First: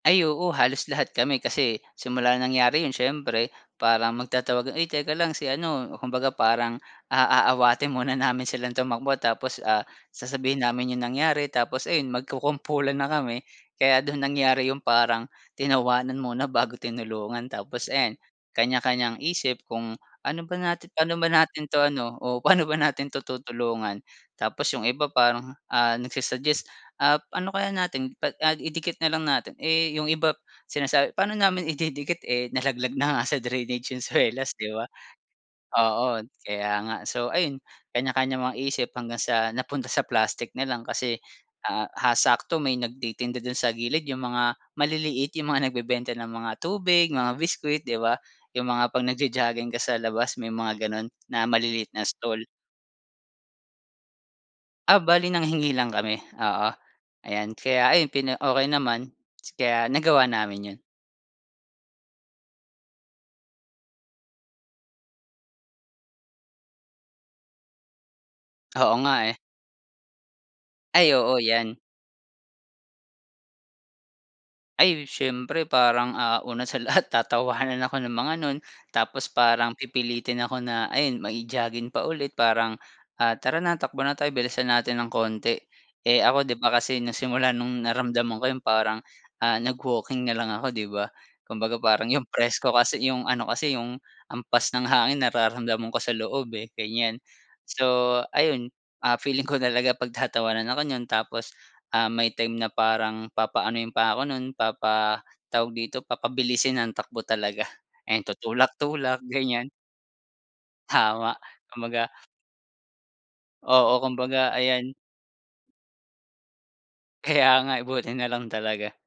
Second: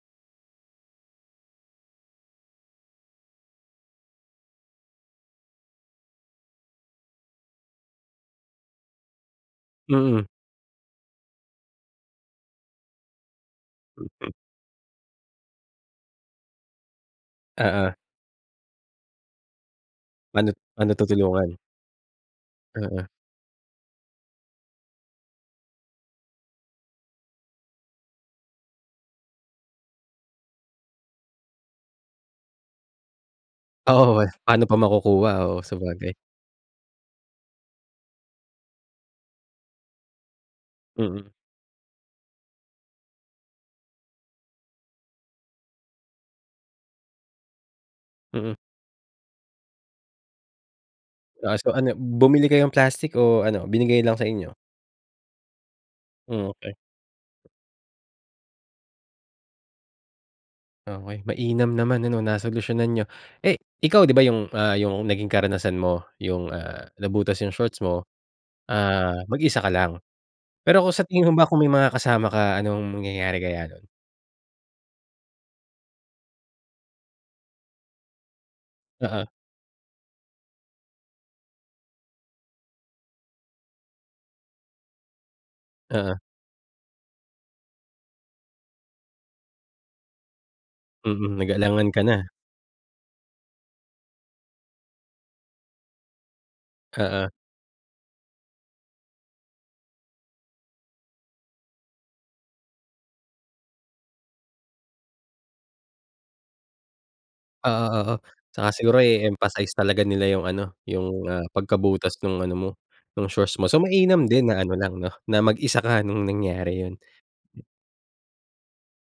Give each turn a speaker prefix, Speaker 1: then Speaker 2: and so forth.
Speaker 1: Ay, oo halos lahat kami kasi simula nangyari yun siyempre parang magtatawag ay teka lang si ano kumbaga parang, ah, aaawatin muna namin silang tumakbo tapos, ah,
Speaker 2: Mm.
Speaker 1: sasabihin namin yung nangyari tapos ayun magkukumpulan na kami. Kaya dun nangyari yung parang tinawanan muna bago tinulungan tapos
Speaker 2: Oo.
Speaker 1: ayan kanya-kanyang isip kung, "Ano
Speaker 2: Paano't
Speaker 1: ba natin
Speaker 2: paano
Speaker 1: pano ba
Speaker 2: tutulungan?
Speaker 1: natin 'to ano o pano ba
Speaker 2: Mm.
Speaker 1: natin to tutulungan?" Tapos yung iba parang, ah, nagsu-suggest, "Ah ano kaya natin pa idikit na lang natin." Eh, yung iba sinasabi, "Paano namin ididikit, eh, nalaglag na nga sa drainage yung
Speaker 2: Oo,
Speaker 1: suelas,
Speaker 2: paano
Speaker 1: 'di
Speaker 2: pa
Speaker 1: ba?"
Speaker 2: makukuha, oo sabagay.
Speaker 1: Oo kaya nga. So ayun kanya kanyang mga isip hanggang sa napunta sa plastik nalang kasi,
Speaker 2: Mm.
Speaker 1: ah, sakto may nagtitinda dun sa gilid yung mga maliliit yung mga nagbebenta ng mga tubig mga biskwit, 'di ba.
Speaker 2: Mm.
Speaker 1: Yung mga 'pag nagjo-jogging ka sa labas may mga ganon na
Speaker 2: Ah, so
Speaker 1: maliliit
Speaker 2: ano
Speaker 1: na stall.
Speaker 2: bumili kayo ng plastic o ano binigay lang sa inyo?
Speaker 1: Ah, bale nanghingi lang kami, oo
Speaker 2: Okey.
Speaker 1: ayan. Kaya ayon pina okey naman kaya nagawa namin yun.
Speaker 2: Okey, mainam naman ano nasolusyonan niyo. Eh ikaw 'di ba yung, ah, yung naging karanasan mo yung, ah, nabutas yung shorts mo,
Speaker 1: Oo
Speaker 2: ah,
Speaker 1: nga, eh.
Speaker 2: mag-isa ka lang pero kung sa
Speaker 1: Ay
Speaker 2: tingin mo
Speaker 1: oo,
Speaker 2: ba kung may
Speaker 1: yan.
Speaker 2: mga kasama ka anong mangyayari kaya nun?
Speaker 1: Ay siyempre parang, ah, una sa lahat tatawanan ako ng mga nun,
Speaker 2: Oo.
Speaker 1: tapos parang pipilitin ako na ayun mai-jogging pa ulit parang, ah, "Tara na takbo na tayo bilisan natin ng konti."
Speaker 2: Oo.
Speaker 1: Eh, ako di ba kasi na simula nung naramdaman ko yung parang, ah, nag-walking na lang ako, 'di ba.
Speaker 2: Mm,
Speaker 1: Kumbaga
Speaker 2: nag-alangan ka
Speaker 1: parang yung
Speaker 2: na.
Speaker 1: presko kasi yung ano kasi yung hampas ng hangin nararamdaman ko sa loob, eh, ganyan.
Speaker 2: Oo.
Speaker 1: So ayun, ah, feeling ko talaga pagtatawanan ako niyan tapos, ah, may time na parang papaanuhin pa ako nun, papa tawag dito papabilisin ang takbo talaga
Speaker 2: Oo, oo,
Speaker 1: and
Speaker 2: tsaka siguro
Speaker 1: tutulak-tulak, ganyan.
Speaker 2: e-emphasize talaga nila yung ano yung,
Speaker 1: Tama,
Speaker 2: ah,
Speaker 1: kumbaga
Speaker 2: pagkabutas nung ano mo nung shorts mo so
Speaker 1: Oo,
Speaker 2: mainam din
Speaker 1: kumbaga
Speaker 2: na ano
Speaker 1: ayan.
Speaker 2: lang no na mag-isa ka nung nangyari yun.
Speaker 1: Kaya nga, eh, buti nalang talaga.